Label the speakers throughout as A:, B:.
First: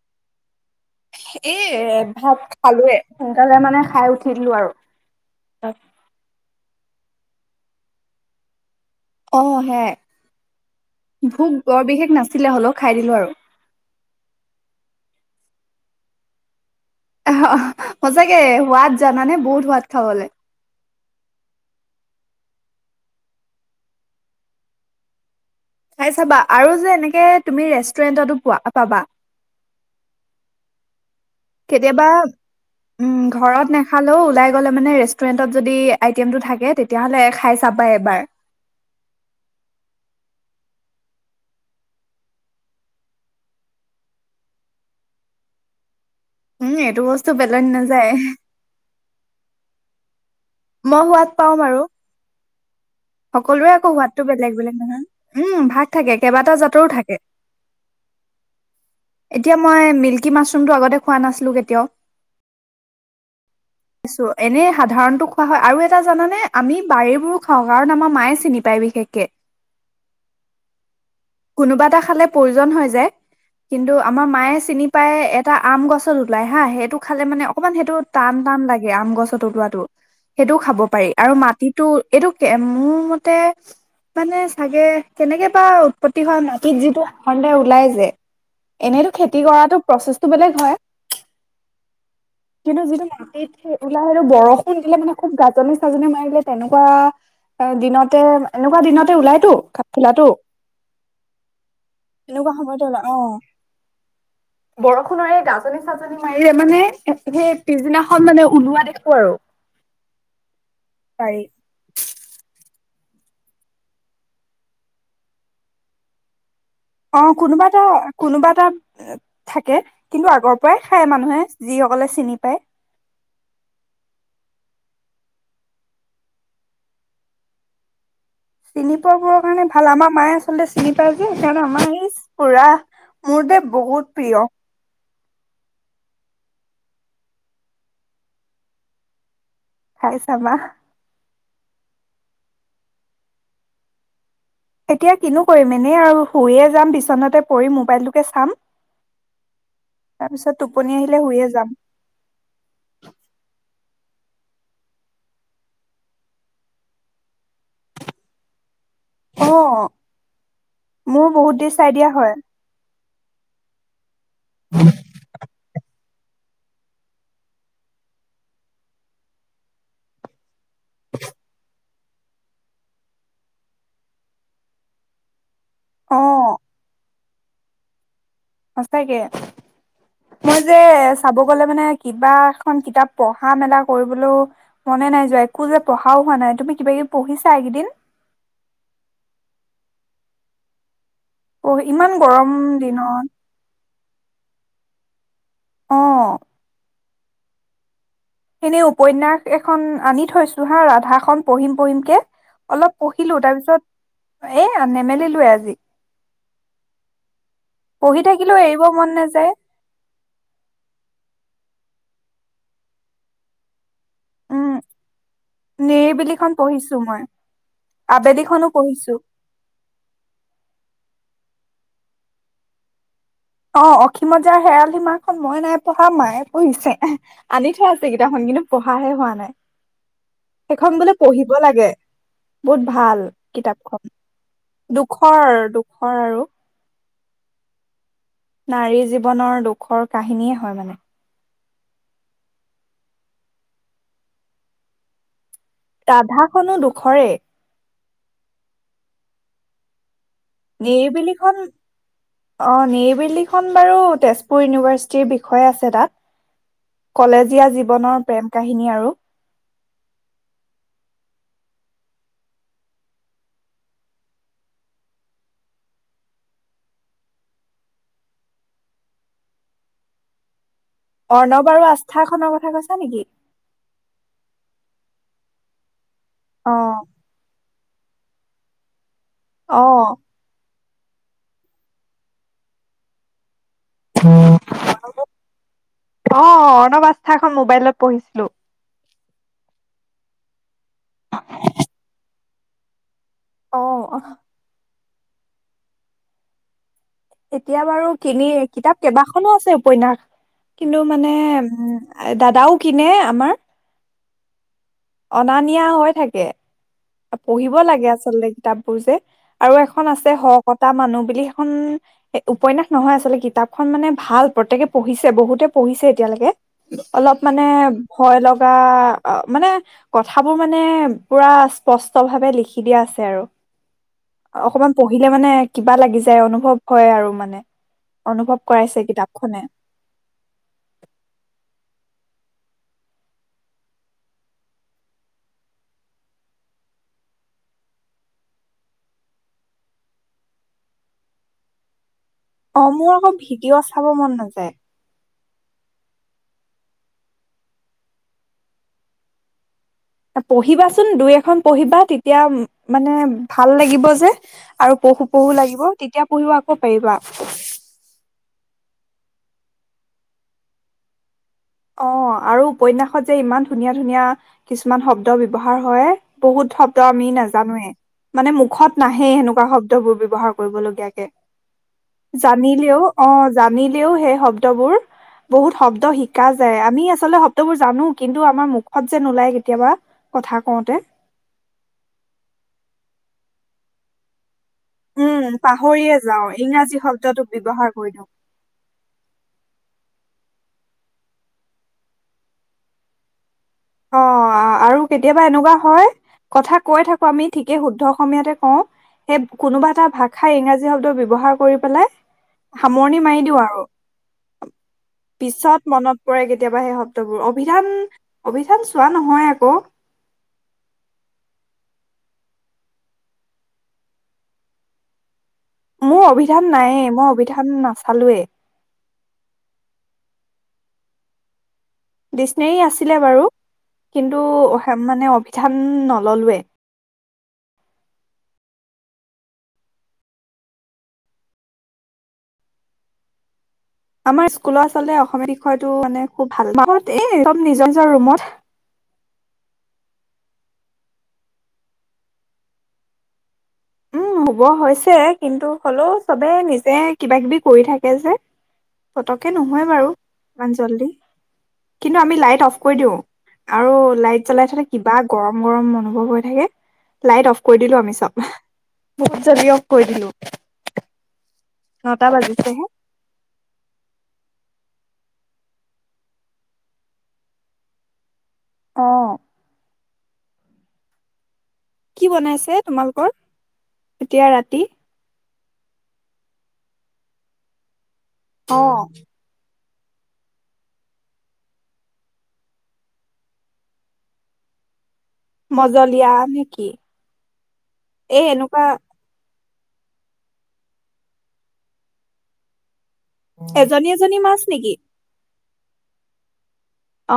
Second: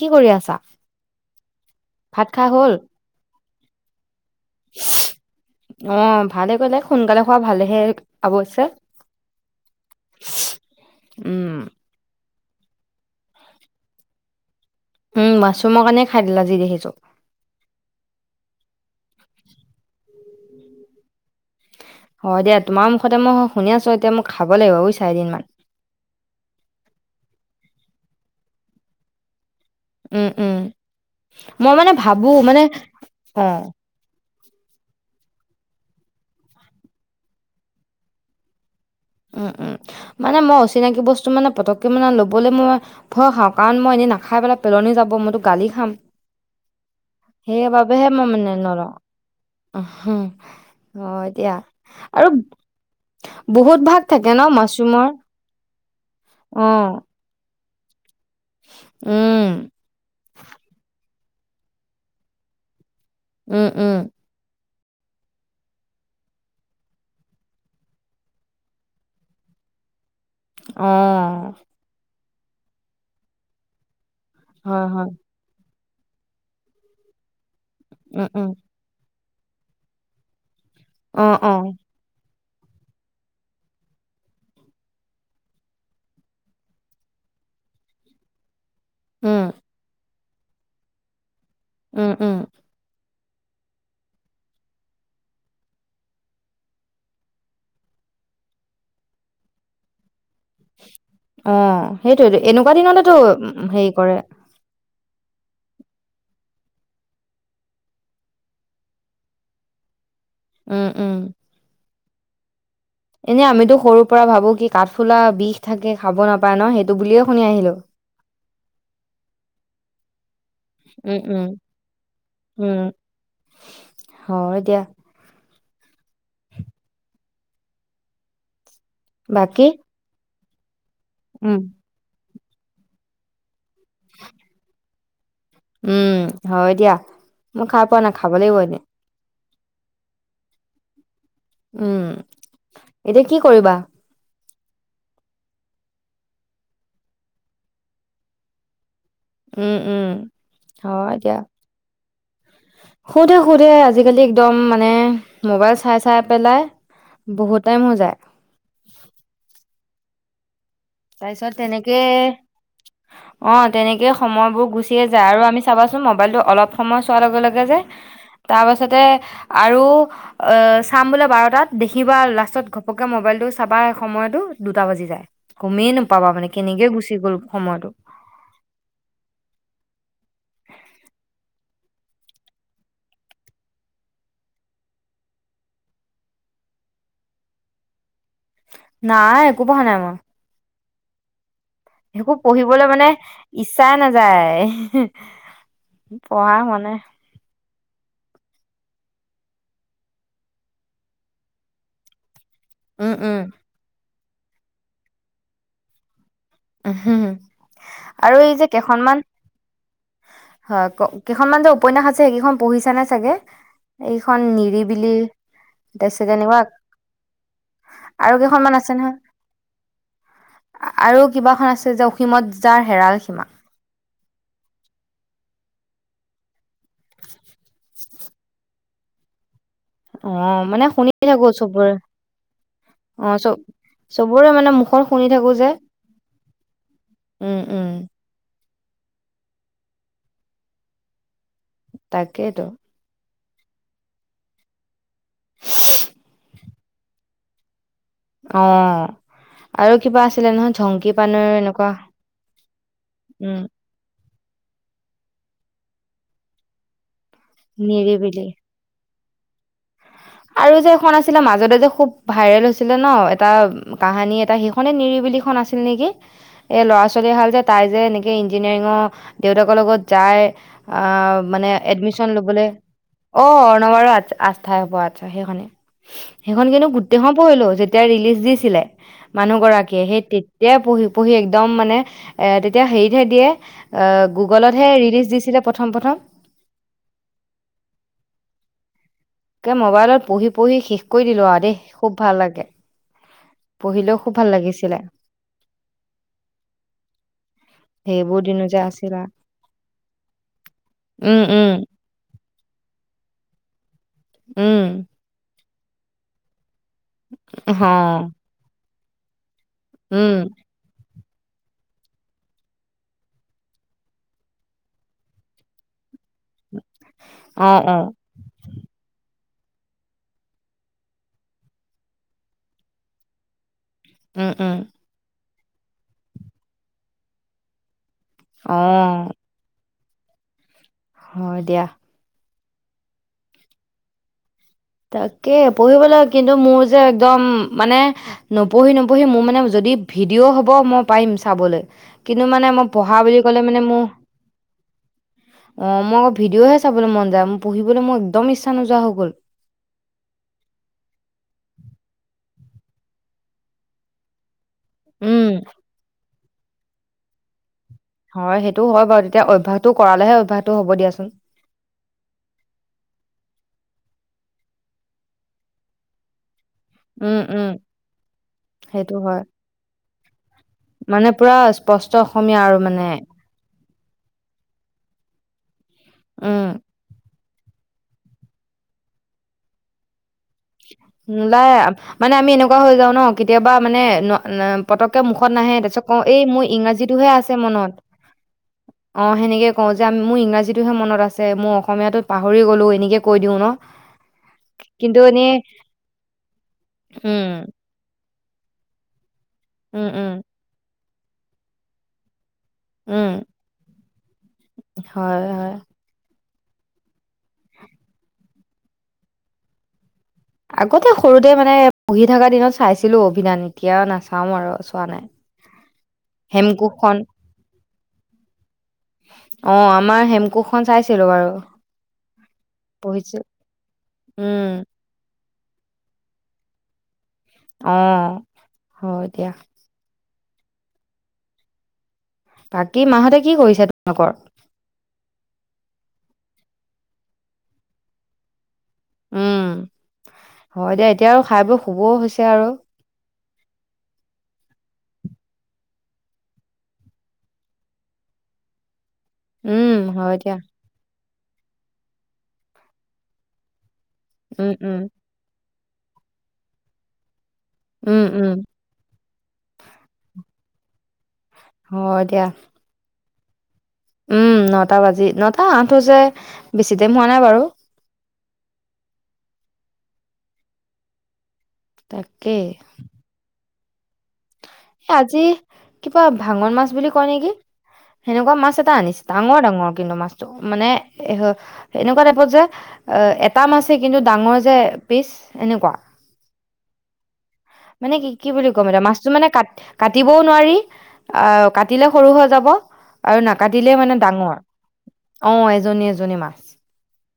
A: কি কৰি আছা?
B: এ' ভাত
A: খাই হ'ল?
B: খালোয়ে। তেলে মানে খাই উঠি উঠিলো আৰু।
A: পৰিলে সোনকালে খোৱা ভালহে আৱশ্যে।
B: অহ, সেয়াই
A: উম,
B: ভোক বৰ বিশেষ নাছি চিলে হ'লেও খাই দিলোঁ আৰু।
A: উম, মাছৰুমৰ কাৰণে খাই দিলা যি দেখিছো।
B: [inaudible] সঁচাকে সোৱাদ জানানে বহুত সোৱাদ খাবলে।
A: হয়, দিয়া তোমাৰ মুখতে মই শুনি আছো এতিয়া মই খাব লাগিব বুইছা এদিনমান।
B: খাই চাবা আৰু যে, এনেকে তুমি ৰেষ্টুৰেণ্টতো পোৱা পাবা।
A: উম, উম, মই মানে
B: কেতিয়াবা
A: ভাবো মানে
B: উম
A: অ',
B: ঘৰত নেখালেও ওলাই গলে মানে ৰেষ্টুৰেণ্টত যদি আইটেমটো থাকে তেতিয়াহলে খাই চাবাই এবাৰ।
A: উম উম, মানে মই অচিনাকি বস্তু মানে পতককৈ মানে লবলৈ মই ভয় খাওঁ কাৰণ মই এনেই নাখাই পেলাই পেলনি যাব মইতো গালি খাম।
B: উম এইটো বস্তু পেলনি নাযায়
A: সেইবাবেহে মই মানে নলওঁ,
B: মই
A: অ
B: সোৱাদ
A: এতিয়া
B: পাওঁ বাৰু
A: আৰু
B: সকলোৰে
A: বহুত
B: আকৌ
A: ভাগ
B: সোৱাদ টো
A: থাকে ন
B: বেলেগ -বেলেগ
A: মাছৰুমৰ?
B: নহয়, উম ভাগ থাকে কেইবাটা
A: অ',
B: জাতৰো থাকে।
A: উম,
B: এতিয়া মই মিল্কী মাছৰুমটো আগতে খোৱা নাছিলোঁ কেতিয়াও।
A: উম, উম।
B: ছো এনে ভাব উদাহৰণটো খোৱা হয় আৰু এটা জানানে আমি বাৰীবোৰো খাওঁ। কাৰণ আমাৰ মায়ে চিনি পায় বিশেষকে।
A: অহ।
B: কোনোবা এটা খালে প্ৰয়োজন হৈ যায় কিন্তু আমাৰ মায়ে
A: হয়,
B: চিনি
A: হয়,
B: পায় এটা আম গছত ওলাই হাঁ সেইটো খালে মানে অ অকণমান সেইটো
A: উম,
B: টান
A: উম,
B: টান লাগে আম গছত লোৱাটো সেইটো খাব পাৰি আৰু
A: অ', অ',
B: মাটিতো এইটো মোৰ মতে, মানে চাগে কেনেকে বা উৎপত্তি হোৱা মাটিত যিটো স সন্দেহ ওলাই যে। এনেইতো খেতি
A: উম,
B: কৰাটো প্ৰচেস তটো বেলেগ হয়।
A: উম, উম,
B: কিন্তু যিটো ম সেইটো, ওলাই আহিলো বৰষুণ দিলে মানে খুব গাজনি চাজনি মাৰিলে তেনেকুৱা এ দিনতে, এনেকুৱা দিনতে ওলাইতো, খা খোলাটো
A: অ সেইটোৱেতো, এনেকুৱা
B: সময়তে ওলাই
A: দিনতেতো
B: অ
A: হেৰি কৰে।
B: বৰষুণৰ এই গাজনি চাজনি মাৰিলে মানে, সেই পিছদিনাখন মানে ওলোৱা দেখো আৰু।
A: উম, উম,
B: পাৰি।
A: এনে আমিতো সৰুৰ পৰা ভাবো কি কাঠফুলা বিষ থাকে খাব নাপ
B: অ কোনোবা এটা কোনোবা থাকে কিন্তু আগৰ প্ৰায় খায়
A: উম,
B: মানুহে,
A: উম,
B: যিসকলে চিনি পায়।
A: উম, হয় দিয়া,
B: চিনি পোৱাবোৰৰ কাৰণে
A: বাকী,
B: ভাল আমাৰ মায়ে পুলিচ চিনি পাই যে
A: উম,
B: সেইকাৰণে আমাৰ আহিচ পুৰা মোৰ দে বহুত প্ৰিয়।
A: উম হয় দিয়া মই খাই পোৱা নাই খাব লাগিব এদিন।
B: খাইছাবা
A: উম এতিয়া কি কৰিবা।
B: এতিয়া কিনো কৰিম এনেই আৰু শুইয়ে যাম বিচনাতে পৰি মোবাইলটোকে চাম।
A: উম উম
B: তাৰপিছত টোপনি
A: অ
B: আহিলে
A: এতিয়া
B: শুইয়ে যাম
A: সোধে সোধে। আজিকালি একদম মানে মোবাইল চাই চাই পেলাই বহুত টাইম হৈ যায়।
B: অহঁ। মোৰ
A: তাৰপিছত
B: বহুত দেৰি চাই দিয়া
A: তেনেকে
B: হয়।
A: অ তেনেকে সময়বোৰ গুচিয়ে যায় আৰু আমি চাবাঁছোন মবাইলটো অলপ সময় চোৱাৰ লগে লগে যে তাৰপাছতে আৰু অহঁ, চাম বোলে বাৰটাত দেখি কিবা লাষ্টত ঘপককে মোবাইলটো চাবা সময়তো দুটা বাজি যায়। গমেই নাপাবা মানে
B: অ'
A: কেনেকে গুচি গ'ল সময়টো
B: সচাকে মই যে চাব গলে মানে কিবা এখন কিতাপ পঢ়া মেলা কৰিবলৈ মনে নাই যোৱা একো যে পঢ়াও হোৱা নাই তুমি কিবা কিবি পঢ়িছা এইকেইদিন?
A: নাই একো পঢ়া নাই মই-
B: পঢ়ি ইমান
A: একো
B: গৰম
A: পঢ়িবলৈ মানে
B: দিনত
A: ইচ্ছাই নাযায়। হেঁ
B: অ'
A: পঢ়া হোৱা নাই।
B: এনেই উপন্যাস এখন আনি থৈছো হাঁ ৰাধাখন পঢ়িম পঢ়িম কে অলপ
A: উম, উম,
B: পঢ়িলো তাৰপিছত এ নেমেলিলো এ আজি।
A: উমহোঁ
B: পঢ়ি
A: আৰু এই
B: থাকিলেও
A: যে
B: এৰিব মন
A: কেইখনমান
B: নাযায়
A: হয় কেইখনমান যে উপন্যাস আছে সেইকেইখন পঢ়িছা নে চাগে এইখন
B: উম
A: নিৰিবিলি তাৰপাছত
B: নিৰিবিলিখন
A: এনেকুৱা
B: পঢ়িছো মই
A: আৰু
B: আবেলিখনো
A: কেইখনমান আছে
B: পঢ়িছো
A: নহয় আৰু কিবা এখন আছে যে অসীমত যাৰ হেৰাল সীমা
B: অ অসীমত যায় হেৰাল সীমা খন মই নাই পঢ়া মায়ে পঢ়িছে আনি থৈ দিয়া আছে কিতাপখন কিন্তু পঢ়াহে হোৱা নাই।
A: অ মানে
B: সেইখন বোলে
A: শুনি থাকো
B: পঢ়িব লাগে
A: চবৰে
B: বহুত ভাল
A: অ চব
B: কিতাপখন
A: চবৰে মানে মুখত শুনি
B: দুখৰ
A: থাকো যে
B: দুখৰ আৰু
A: উম উম।
B: নাৰী জীৱনৰ দুখৰ কাহিনীয়ে হয় মানে
A: তাকেইতো,
B: ৰাধা খনো দুখৰে
A: অ আৰু কিবা আছে
B: নিৰিবিলি খন অ
A: উম
B: নিৰিবিলিখন বাৰু তেজ। তেজপুৰ পুৰ ইউনিভাৰ্চিটিৰ বিষয়ে আছে তাত। কলেজীয়া জীৱনৰ
A: নিৰিবিলি
B: প্ৰেম কাহিনী আৰু।
A: আৰু যে এখন আছিলে মাজতে যে খুব ভাইৰেল হৈছিলে ন এটা কাহানী এটা সেইখনে নিৰিবিলিখন আছিল নেকি এই ল'ৰা ছোৱালী হাল যে তাই যে এনেকে ইঞ্জিনিয়াৰিঙৰ দেউতাকৰ লগত যায়। আ
B: অৰ্ণৱ
A: মানে
B: আৰু
A: এডমিশ্যন
B: আস্থাখনৰ
A: লবলৈ
B: কথা কৈছা নেকি
A: অ অৰ্ণৱ ৰ আস্থাই হবা আ। সেইখনে। সেইখন কিন্তু
B: অ
A: গোটেইখন পঢ়িলো যে। এতিয়া ৰিলিজ দিছিলে। মানুহ গৰাকীয়ে
B: অ
A: সেই তেতিয়া। পঢ়ি পঢ়ি একদম মানে এ তেতিয়া হেৰিতহে দিয়ে। আ গুগলতহে ৰিলিজ দিছিলে প্ৰথম প্ৰথম।
B: অ অৰ্ণৱ আস্থা এখন মোবাইলত পঢ়িছিলো।
A: তাকে মবাইলত পঢ়ি পঢ়ি শেষ কৰি দিলো আৰু দে খুব ভাল লাগে।
B: অ
A: পঢ়িলেও খুব ভাল লাগিছিলে।
B: এতিয়া বাৰু
A: সেইবোৰ
B: কিনি
A: দিনো যে
B: কিতাপ
A: আছিল আৰু
B: কেইবাখনো আছে উপন্যাস কিন্তু মানে উম দাদাও কিনে আমাৰ।
A: উম।
B: অনা নিয়া হৈ থাকে। পঢ়িব
A: হ
B: লাগে আচলতে কিতাপ। বোৰ যে। আৰু এখন আছে
A: উম
B: সতা মানুহ। তিনি খন। এ উপন্যাস নহয় আচলতে কিতাপখন মানে ভাল প্ৰতেকে পঢ়িছে বহুতে পঢ়িছে। এতিয়ালৈকে অলপ মানে
A: অ অ
B: ভয় লগা। অ মানে কথাবোৰ মানে পোৰা স্পষ্ট ভাৱে লিখি দিয়া আছে আৰু।
A: উম উম
B: অকমান পঢ়িলে মানে। কিবা লাগি যায় অনুভৱ। কয় আৰু মানে। অনুভৱ
A: অ
B: কৰাইছে কিতাপখনে।
A: হয় দিয়া। তাকে পঢ়িবলৈ কিন্তু মোৰ যে একদম মানে নপঢ়ি নপঢ়ি মোৰ মানে যদি ভিডিঅ' হব মই পাৰিম চাবলৈ। কিন্তু মানে
B: অ
A: মই
B: মোৰ
A: পঢ়া
B: আকৌ
A: বুলি কলে
B: ভিডিঅ'
A: মানে
B: চাব
A: মোৰ
B: মন নাযায়
A: অ মই আকৌ ভিডিঅ'হে চাবলৈ মন যায় মোৰ পঢ়িবলৈ মোৰ একদম ইচ্ছা নোযোৱা হৈ গ'ল।
B: পঢ়িবাচোন দুই এখন পঢ়িবা তেতিয়া মানে ভাল লাগিব যে। আৰু পহো পহো
A: উম
B: লাগিব তেতিয়া। পঢ়িব আকৌ পাৰিবা।
A: হয় সেইটো হয় বাৰু তেতিয়া অভ্যয়াসটো কৰালেহে অভ্যয়াটো হব দিয়াচোন।
B: অ আৰু উপন্যাসত যে ইমান ধুনীয়া ধুনীয়া কিছুমান শব্দ ব্যৱহাৰ হয় বহুত। শব্দ আমি
A: উম উম
B: নাজানোএ মানে মুখত
A: সেইটো
B: নাহে
A: হয়
B: এনেকুৱা শব্দবোৰ। বসাগ। কৰিব
A: মানে
B: লগীয়া
A: পুৰা স্পষ্ট অসমীয়া আৰু
B: জানিলেও
A: মানে
B: অ জানি। ও সেই শব্দবোৰ বহুত শব্দ শিক। শিকা
A: উম
B: যায় আমি আচলতে। বোৰ জানো কিন্তু আমাৰ মুখত যে নোলায় কেতিয়াবা। কথা কওঁতে
A: নলাই মানে আমি এনেকুৱা হৈ যাও ন কি। কেতিয়াবা মানে নুৱা না। পতককে
B: উম
A: মুখত নাহে তাৰপিছত
B: পাহৰিয়ে
A: কওঁ এই
B: যাওঁ
A: মোৰ
B: ইংৰাজী
A: ইংৰাজীটোহে
B: শব্দটো
A: আছে
B: ব্যৱহাৰ
A: মনত
B: কৰি দিওঁ
A: অ সেনেকে কওঁ যে মোৰ ইংৰাজী। যিটোহে মনত আছে মই অসমীয়াটোত পাহৰি গ'লো এনেকে কৈ দিওঁ ন।
B: অ আৰু
A: কিন্তু
B: কেতিয়াবা
A: এনেই
B: এনেকুৱা। হয় কথা কৈ থাকো আমি
A: উম
B: ঠিকে শুদ্ধ। অসমীয়াতে কওঁ। সেই কোনোবা
A: উম
B: এটা
A: উম
B: ভাষা ইংৰাজী শব্দ বিব ব্যৱহাৰ কৰি পেলাই। সামৰণি
A: উম
B: মাৰি দিওঁ আৰু।
A: হয় হয়
B: পিছত মনত পৰে কি। কেতিয়াবা সেই শব্দবোৰ অভিধান। অভিধান চোৱা নহয় আকৌ।
A: আগতে সৰুতে মানে পঢ়ি থকা দিনত চাইছিলো অভিধান এতিয়াও নাচাও আৰু চোৱা নাই।
B: মোৰ অভিধান নায়ে
A: হেমকোষখন
B: মই অভিধান নাচালোৱেই।
A: কুখন চাইছিলো বাৰু।
B: ডিচনেৰী আছিলে
A: পঢ়িছো
B: বাৰু কিন্তু
A: উম
B: মানে অভি। ধান নললোৱে।
A: অ হয় দিয়া। বাকী মাহতে কি কৰিছে। তোমালোকৰ
B: আমাৰ স্কুলত আচলতে অসমীয়া বিষয়টো মানে খুব। ভাল মত এইদম নিজৰ নিজৰ ৰুমত।
A: উম হয় দেিয় এতিয়া আৰু খাই বোৰ শুবও হৈছে আৰু।
B: উম শুব হৈছে কিন্তু হলেও চবে নিজে কিবা কিবি কৰি থাকে যে। পতকে নহয়
A: উম
B: বাৰু
A: হয় দিয়া
B: ইমান জল্দি। কিন্তু আমি লাইট অফ কৰি দিওঁ আৰু লাইট জ্বলাই
A: উম
B: থ'লে
A: উম
B: কিবা গৰম। গৰম অনুভৱ হৈ থাকে লাইট অফ। কৈ দিলো আমি
A: উম
B: চব।
A: উম
B: বহুত জলদি অফ কৰি দিলো।
A: হয়
B: নটা
A: দিয়া
B: বাজিছেহে।
A: উম নটা বাজি, নটা আঠ হৈছে বেছি টাইম হোৱা নাই বাৰু।
B: অ। কি
A: তাকেই
B: বনাইছে তোমালোকৰ এতিয়া ৰাতি?
A: এ আজি কিবা ভাঙন মাছ বুলি কয় নেকি? সেনেকোৱা মাছ
B: অ
A: এটা আনিছে, ডাঙৰ ডাঙৰ। কিন্তু মাছটো মানে এ এনেকোৱা টাইপত যে এটা মাছেই কিন্তু ডাঙৰ যে পিচ এনেকুৱা
B: মজলীয়া নেকি?
A: মানে কি কি বুলি ক'ম এতিয়া মাছটো মানে কাট কাটিবও নোৱাৰি, আহ কাটিলে সৰু হৈ যাব। আৰু নাকাটিলে
B: এজনী
A: মানে
B: এজনী
A: ডাঙৰ।
B: মাছ নেকি?
A: অ, এজনী এজনী মাছ।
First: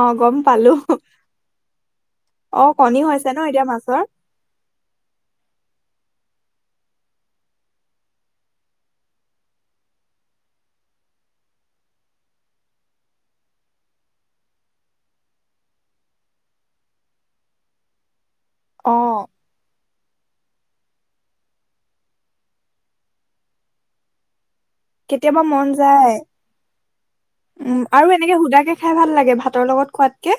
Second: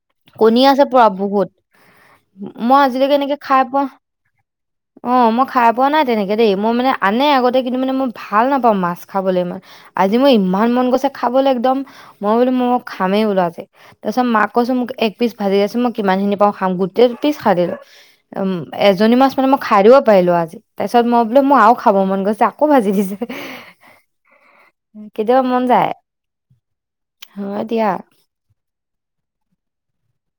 B: অ গম
A: কণী
B: পালো
A: আছে পুৰা বহুত,
B: অ
A: মই
B: কণী
A: আজিলৈকে
B: হৈছে
A: এনেকে
B: ন
A: খাই
B: এতিয়া
A: পোৱা,
B: মাছৰ
A: অ মই খাই পোৱা নাই তেনেকে দেই, মই মানে আনে আগতে কিন্তু মানে মই ভাল নাপাওঁ মাছ খাবলৈ ইমান, আজি মই ইমান মন গৈছে খাবলৈ একদম মই বোলো মই খামেই ওলা যে তাৰ পিছত মাক কৈছো মোক এক পিচ ভাজি দেছোন মই কিমান খিনি পাওঁ খাম গোটেই পিচ খাই দিলো। উম,
B: অ
A: এজনী মাছ মানে মই খাই দিব পাইলো আজি, তাৰ পিছত মই বোলো মোৰ আৰু খাব মন গৈছে আকৌ ভাজি দিছে।
B: কেতিয়াবা মন যায়,
A: হয়
B: উম
A: দিয়া
B: আৰু এনেকে সুদাকে খাই ভাল লাগে ভাল তৰ লগত খোৱাতকে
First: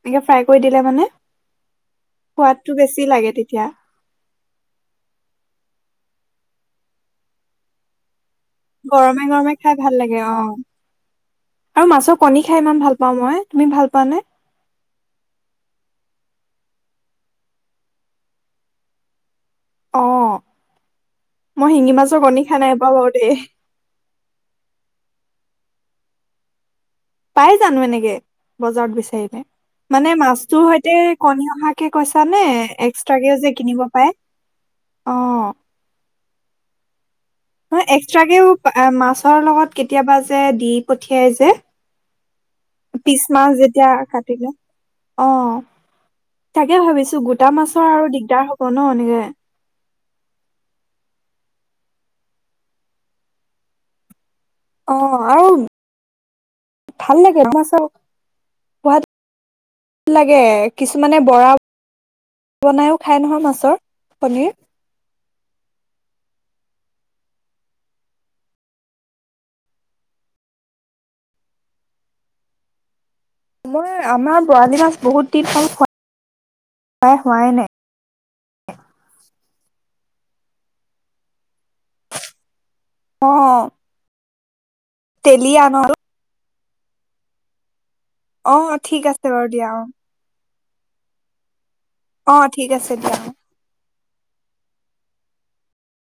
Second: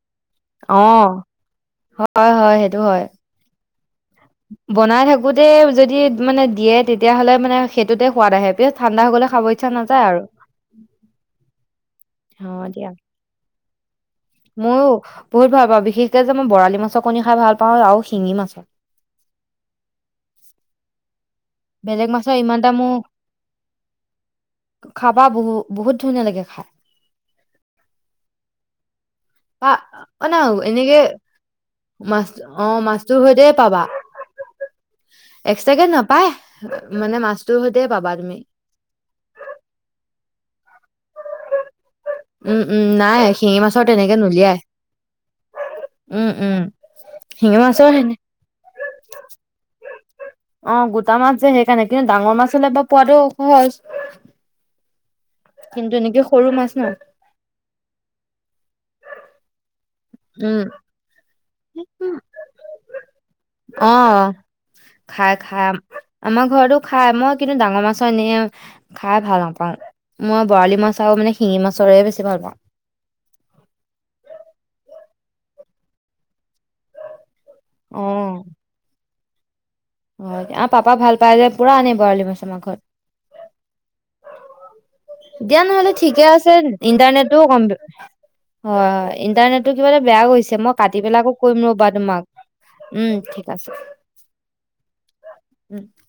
B: এনেকে ফ্ৰাই কৰি দিলে
A: অ,
B: মানে
A: হয় হয়
B: সোৱাদটো
A: সেইটো
B: বেছি
A: হয়,
B: লাগে তেতিয়া
A: বনাই থাকোতে যদি মানে দিয়ে তেতিয়াহলে মানে সেইটোতে সোৱাদ আহে পিছত ঠাণ্ডা হৈ গ'লে
B: গৰমে
A: খাব
B: গৰমে
A: ইচ্ছা
B: খাই ভাল
A: নাযায় আৰু।
B: লাগে অ, আৰু মাছৰ কণী খাই
A: অ',
B: ইমান
A: দিয়া।
B: ভাল পাওঁ মই। তুমি ভাল পোৱা নে?
A: ময়ো বহুত ভাল পাওঁ বিশেষকে যে মই বৰালি মাছৰ কণী খাই ভাল পাওঁ আৰু শিঙি মাছৰ।
B: অ। মই শিঙি
A: বেলেগ
B: মাছৰ কণী
A: ইমান
B: খাই
A: এটা
B: নাইপোৱা
A: মোৰ
B: বাৰু দেই।
A: না বহু বহুত ধুনীয়া লাগে খাই।
B: পাই জানো এনেকে, বজাৰত বিচাৰি।
A: বা
B: মানে
A: অ ন
B: মাছটোৰ সৈতে
A: এনেকে
B: কণী অহাকে কৈছা
A: মাছ
B: নে
A: অ মাছটোৰ
B: এক্সট্ৰাকেও
A: সৈতে
B: যে কিনিব
A: পাবা
B: পাই, অ
A: এক্সট্ৰাকে নাপায় মানে মাছটোৰ সৈতে
B: নহয়
A: পাবা তুমি
B: এক্সট্ৰাকেও মাছৰ লগত কেতিয়াবা যে যে দি পঠিয়াই যে।
A: উম উম নাই
B: পিছ মাছ
A: শিঙি মাছৰ
B: যেতিয়া
A: তেনেকে
B: কাটিলে,
A: নুলিয়াই
B: অ
A: উম উম
B: তাকে ভাবিছো গোটা
A: শিঙি
B: মাছৰ আৰু
A: সেনে
B: দিগদাৰ হ'ব ন এনেকে।
A: অ গোটা মাছ যে সেইকাৰণে কিন্তু ডাঙৰ মাছ হলেবা পোৱাটো সহজ।
B: অহ', আৰু
A: কিন্তু এনেকে সৰু মাছ ন
B: [inaudible] ভাল লাগে [inaudible] সোৱাদ লাগে
A: উম
B: কিছুমানে বৰা [inaudible] বনাইও খাই নহয় মাছৰ
A: অ
B: পনীৰ।
A: খাই- খাই আমাৰ ঘৰতো খাই মই কিন্তু ডাঙৰ মাছৰ এনে খাই ভাল নাপাওঁ। মই বৰালি মাছ আৰু মানে শিঙি মাছৰে বেছি ভাল পাওঁ।
B: মই আমাৰ বৰালি মাছ বহুত দিন হল খোৱা [unintelligible] হোৱাই নাই।
A: অ', আৰু পাপা ভাল পায় যে, পুৰা আনে বৰালি মাছ আমাৰ ঘৰত।
B: অ',
A: দিয়া
B: তেলিয়া ন
A: নহলে ঠিকে আছে। ইণ্টাৰনেটো কম হয়
B: অ ঠিক
A: -হয়
B: আছে বাৰু দিয়া
A: ইণ্টাৰনেটটো
B: অ
A: কিবা এটা বেয়া গৈছে মই ভাটি বেলাকো কৰিম ৰ'বাত। তোমাক
B: অ ঠিক আছে
A: উম
B: দিয়া অ
A: ঠিক আছে। [inaudible]